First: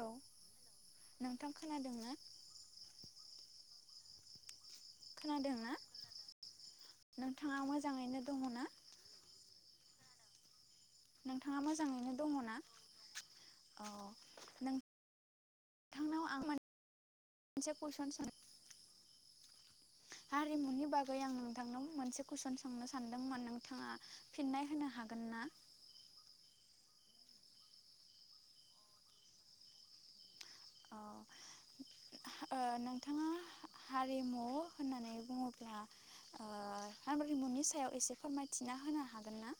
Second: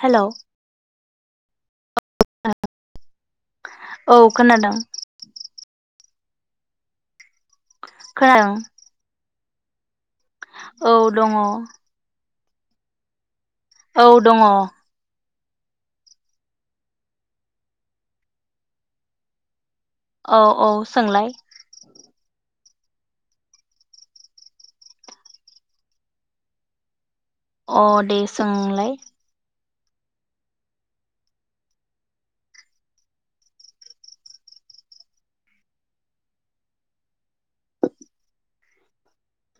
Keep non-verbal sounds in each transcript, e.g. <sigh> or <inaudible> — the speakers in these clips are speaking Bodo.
हेलौ नोंथां खोनादोंना औ खोनादों खोनादों ना नोंथांङा मोजां खोनादों औ दङ नोंथांङा मोजांङैनो दंङ ना? औ दंङ नोंथांनाव आं मोनसे कुइसन सों औ हारिमुनि बागै आं सोंलाय नोंथांनाव मोनसे कुइसन सों सोंनो सानदोंमोन नोंथांङा फिननाय होनो हागोन ना अ दे सोंलाय ओ नोंथांङा हारिमु होननानै बुङोब्ला ओ हारिमुनि सायाव एसे फोरमायथिना होनो हागोन ना?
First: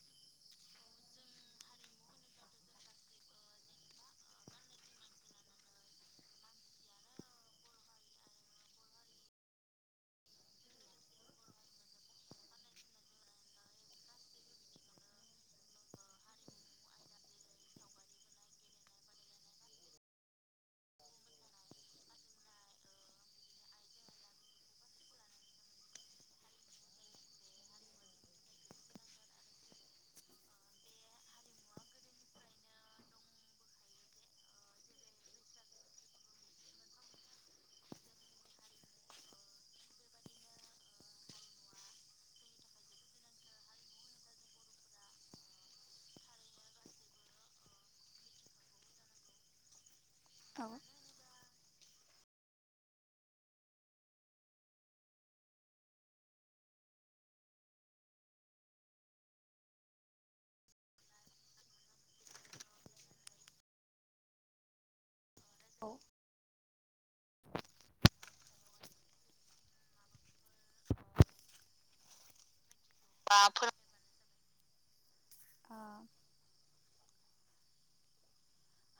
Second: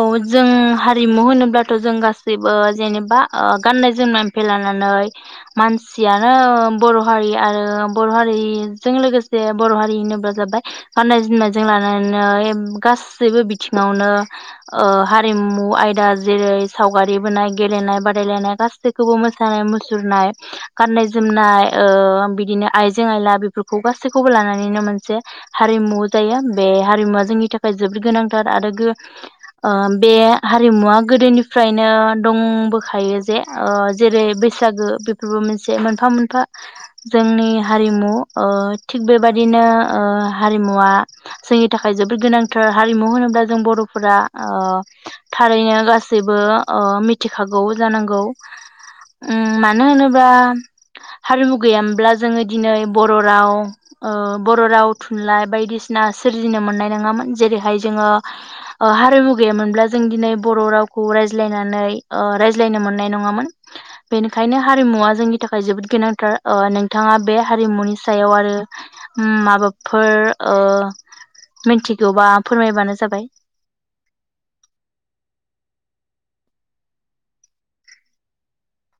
औ जों हारिमु होनोब्लाथ जों गासैबो जेनेबा ओ गाननाय जोमनायनिफ्राय लानानै मानसियानो बर हारि आरो बर हारिजों लोगोसे बर हारि होनोब्ला जाबाय गाननाय जोमनायजों लानानै गासैबो बिथिङावनो ओ हारिमु आयदा जेरै सावगारि बोनाय गेलेनाय बादायलायनाय गासैखौबो मोसानाय मुसुरनाय गाननाय जोमनाय ओ बिदिनो आइजें आयला बेफोरखौ गासैखौबो लानानैनो मोनसे हारिमु जायो बे हारिमुवा जोंनि थाखाय जोबोद गोनांथार आरो ओ बे हारिमुवा गोदोनिफ्रायनो दंबोखायो जे जेरै बैसागो बेफोरबो मोनसे मोनफा मोनफा जोंनि हारिमु ओ थिग बेबादिनो ओ हारिमुवा जोंनि थाखाय जोबोद गोनांथार हारिमु होनोब्ला जों बर' फोरा ओ थारैनो गासैबो मिथिखागौ जानांगौ उम मानो होनोब्ला गा औ हारिमु गैयामब्ला जोङो दिनै बर' राव ओ बर' राव थुनलाइ बायदिसिना सोरजिनो मोननाय नंङामोन जेरैहाय जोंङो ओ हारिमु गैयामोनब्ला जों दिनै बर रावखौ रायज्लायनानै ओ रायज्लायनो मोननाय नंङामोन बेनिखायनो हारिमुवा जोंनि थाखाय जोबोद गोनांथार बिथांङा बे हारिमुनि सायाव आरो माबाफोर ओ मिन्थिगौबा फोरमायबानो जाबाय बा फोर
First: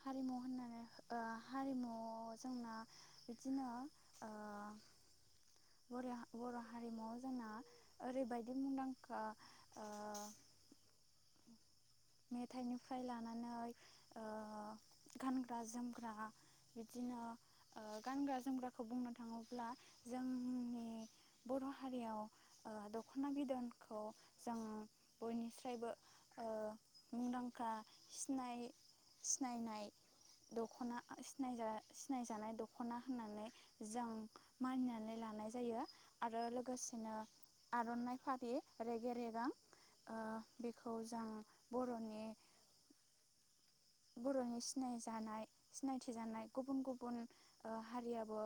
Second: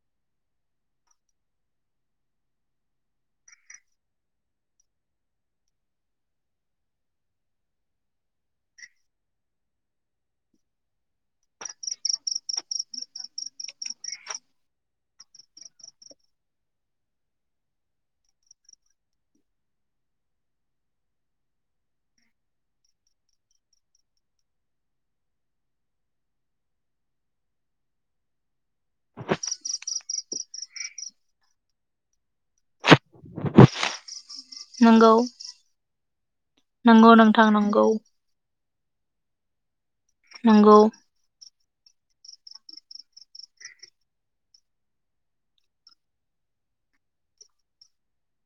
हारिमु होननानै ओ हारिमुआव जोंना बिदिनो ओ बोर बर' हारिमुआव जोंना ओरैबायदि मुंदांखा ओ मेथाइनिफ्राय लानानै ओ गानग्रा जोमग्रा बिदिनो ओ गानग्रा जोमग्राखौ बुंनो थाङोब्ला जोंनि बर हारियाव दखना बिदनखौ जों बयनिस्रायबो ओ मुंदांखा सिना सिनायनाय दखना सिनाय सिनायजानाय दखना होननानै जों नंगौ मानिनानै लानाय जायो आरो नंगौ लोगोसेनो नोंथां नंगौ आरनाइ फालि रेगे रेगां ओ नंगौ बेखौ जों बरनि बरनि सिनायजानाय सिनायथि जानाय गुबुन गुबुन ओ हारियाबो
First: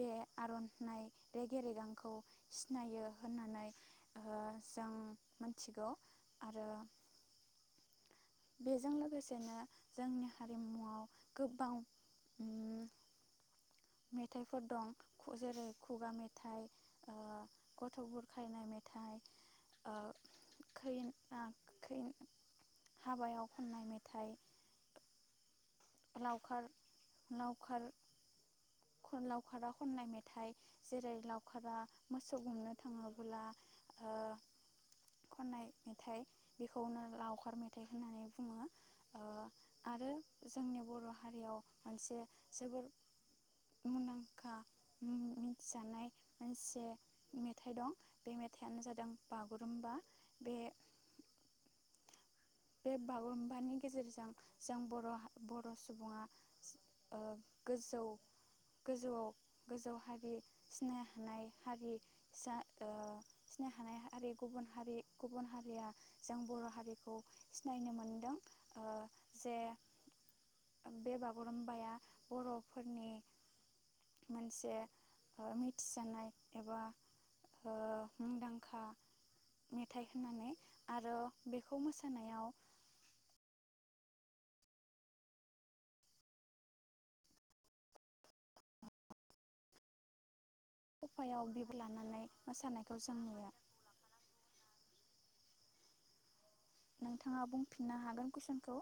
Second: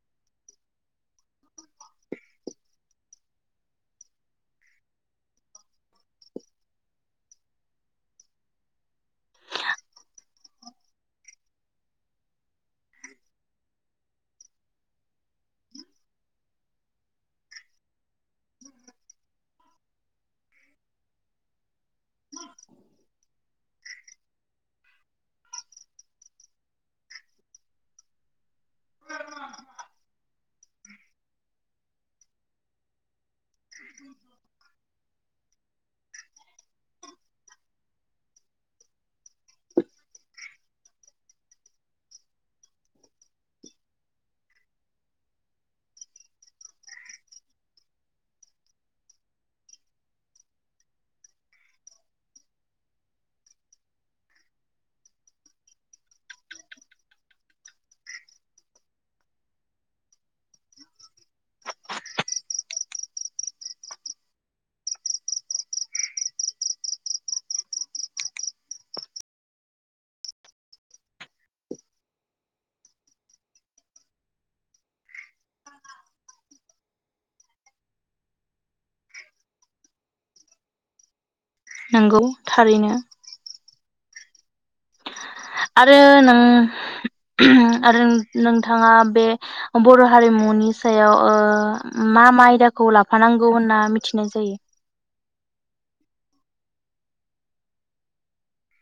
बे आरनाइ रेगे रेगांखौ सिनायो होननानै ओ जों मिथिगौ आरो बेजों लोगोसेनो जोंनि हारिमुआव गोबाव ओम मेथाइफोर दं जेरै खुगा मेथाइ ओ गथ' बुर खायनाय मेथाइ ओ खै ना खैन हाबायाव खननाय मेथाइ लावखार लावखार खनलावखारा खननाय मेथाइ जेरै लावखारा मोसौ गुमनो थाङोब्ला ओ खननाय मेथाइ बेखौनो लावखार मेथाइ होननानै बुङो ओ आरो जोंनि बर' हारियाव मोनसे जोबोर मुनदांखा मिथिजानाय मोनसे मेथाइ दं बे मेथाइयानो जादों बागुरुम्बा बे बे बागुरुम्बानि गेजेरजों जों बर'हा बर' सुबुङा सि ओ गोजौ गोजौआव गोजौ हारि सिनाय हानाय हारि जा ओ सिनाय हानाय हारि गुबुन हारि गुबुन हारिया जों बर' हारिखौ सिनायनो मोनदों ओ जे ओ बे बागुरुम्बाया बर'फोरनि मोनसे ओ मिथिजानाय एबा हो मुंदांखा मेथाइ होननानै आरो बेखौ मोस नंगौ थारैनो आरो नों आरो नों नोंथाङा बे बर' हारिमुनि सायाव खफायाव बिबार ओ लानानै मा मा आयदाखौ मोसानायखौ जों नुयो लाफानांगौ होनना मिथिनाय जायो नोंथाङा बुंफिननो हागोन कुइसनखौ?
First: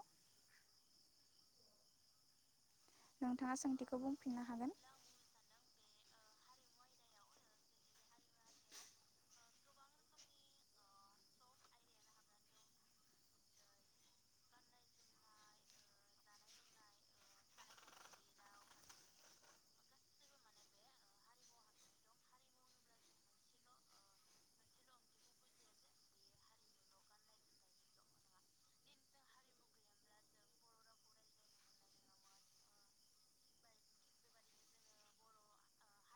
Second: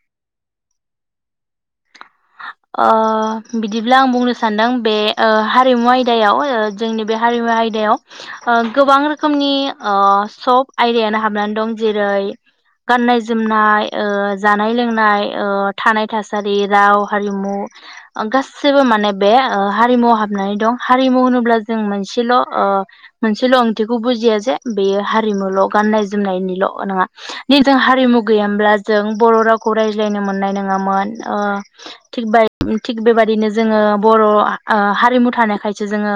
ओ नोंथाङा बिदिब्ला सोंथिखौ आं बुंनो बुंफिननो सानदों हागोन बे ओ हारिमुव आइ आयदायाव जोंनि बे हारिमु आयदायाव ओ गोबां रोखोमनि ओ सब आयदायानो हाबनानै दं जेरै गाननाय जोमनाय ओ जानाय लोंनाय ओ थानाय थासारि राव हारिमु ओगासैबो माने बे ओ हारिमुआव हाबनानै दं हारिमु होनोब्ला जों मोनसेल'ओ मोनसेल' ओंथिखौ बुजिया जे बेयो हारिमुल' गाननाय जोमनायनिल' नङा निजों हारिमु गैयामब्ला जों बर' रावखौ रायज्लायनो मोननाय नङामोन ओ थिग बाय थिग बेबादिनो जोङो बर' हा-हा-हारिमु थानायखायसो जोङो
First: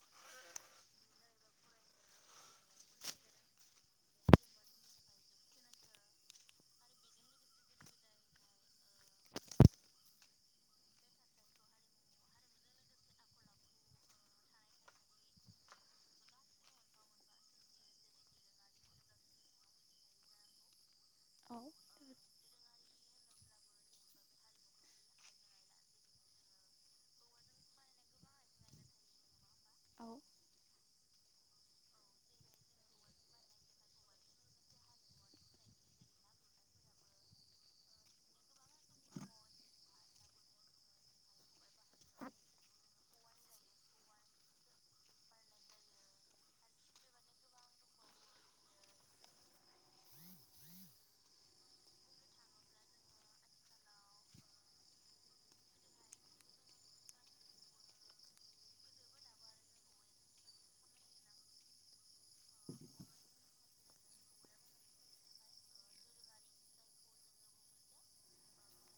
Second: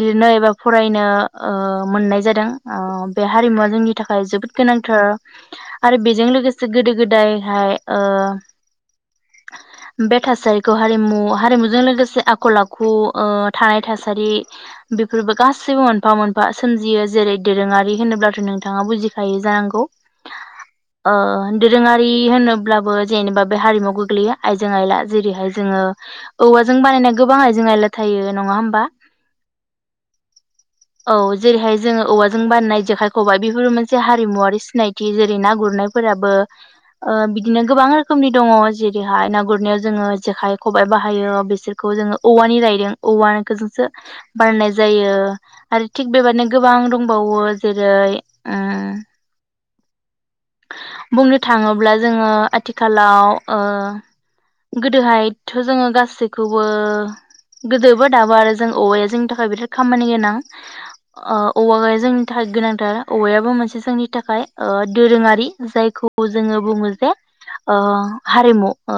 लिरनो एबा फरायनो ओ मोननाय जादों ओ बे हारिमुवा जोंनि थाखाय जोबोद गोनांथार आरो बेजों लोगोसे गोदो गोदायहाय ओ बे थासारिखौ हारिमु हारिमुजों लोगोसे आखल आखु ओ थानाय थासारि बेफोरबो गासैबो मोनफा मोनफा सोमजियो जेरै दोरोङारि होनोब्लाथ' नोंथाङा बुजिखायो जानांगौ ओ औ दोरोङारि होनोब्लाबो जेनेबा बे हारिमुाव गोग्लैया आयजें आइला जेरैहाय जोङो औवाजों बानायनाय गोबां आइजें आयला थायो नङा होमबा औ जेरैहाय जोङो औवाजों बानाय जेखाय, खबायाइ बेफोर मोनसे हारिमुवारि सिनायथि जेरै ना गुरनायफोराबो ओ बिदिनो गोबां रोखोमनि दङ जेरैहाय ना गुरनो। जोङो जेखाय खबाइ बाहायो बिसोरखौ जोङो औवानि रायदों औवाखो जोंसो बारनाय जायो आरो थिग बेबाददिनो गोबां दंबावो जेरै ओम बुंनो थाङोब्ला जोङो आथिखालाव ओ गोदोहायथो जोङो गासैखौबो गोदोबो दाबो आरो जों औवाया जोंनि थाखाय बिराद खामानि गोनां ओ औवा जोंनि थाखाय गोनांथार औवायाबो मोनसे जोंनि थाखाय ओ दोरोङारि जायखौ जोङो बुङो जे ओ हारिमु ओ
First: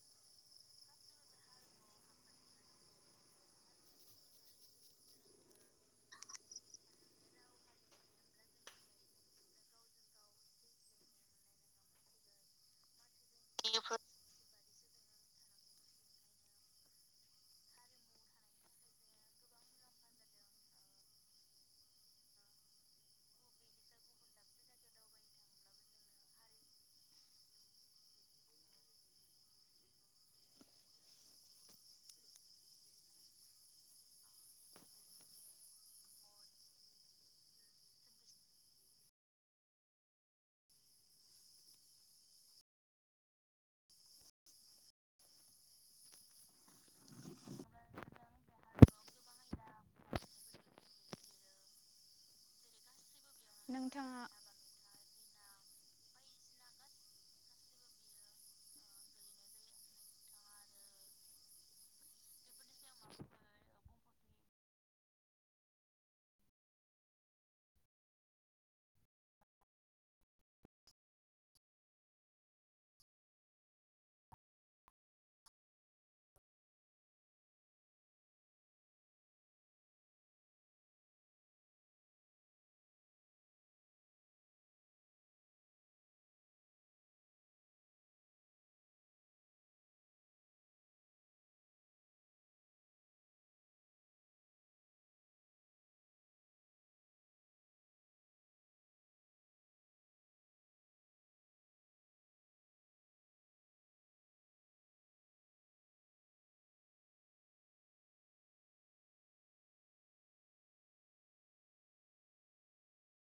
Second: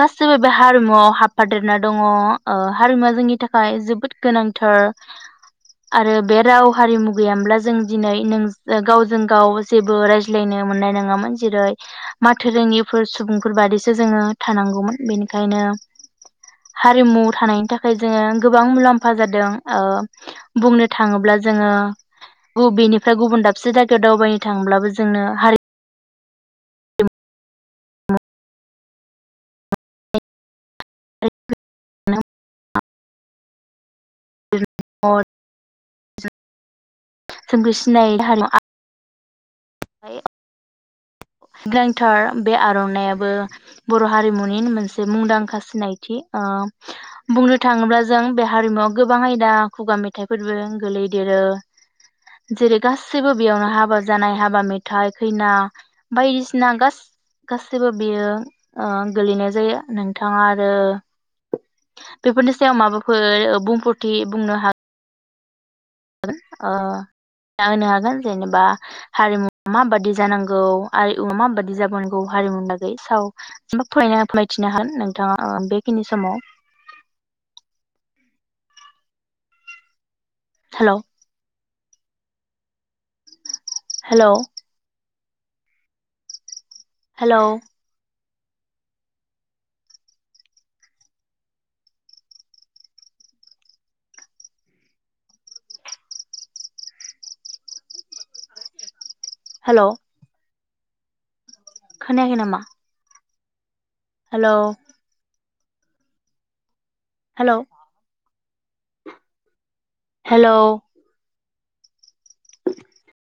गासिबो बे हारिमुआव हाबफादेरना दङ ओ हारिमुवा जोंनि थाखाय जोबोद गोनांथार आरो बे राव हारिमु गैयाम्ला जों दिनै नोंज गावजों गाव जेबो रायज <unintelligible> मोननाय नङामोन जेरै माथो रोंङिफ फोर सुबुंफोर बादिसो औ जोङो थानांगौमोन बेनिखायनो हारिमु थानायनि थाखाय जोङो गोबां मुलाम्फा जादों ओ बुंनो थाङोब्ला जोङो बबेनिफ्राय गुबुन दाबसे जायगायाव दावबायनो थाङोब्लाबो ज जोंनो हारि <unintelligible> <unintelligible> <unintelligible> गांंथार बे आर'नायाबो बर' हारिमुनि मोनसे मुंदांखा सिनायथि ओ बुंनो थाङोब्ला जों बे हारिमुवआव गोबां आयदा खुगा मेथाइफोरबो गोलैदेरो जेरै- गास गासिबो बेयावनो हाबा नोंथाङा जानाय हाबा मेथाइ खैना बायदिसिना गास गासैबो बियो ओ गोलैनाय जायो नोंथाङा आरो बेफोरनि सायाव माबाफोर बुंफोरथि बुंनो हाग हागोन ओ जानो हागोन जेनेबा हारिमु माबादि जानांगौ आरोमु माबादि जाबोनांगौ हारिमुनिलागै साव जेनबा फरायनो फोरमायथिनो हागोन नोंथाङा बेखिनि समाव हेलौ हेल' हेलौ, हेल' खोनायाखै नामा हेल' हेलौ हेलौ, <inaudible>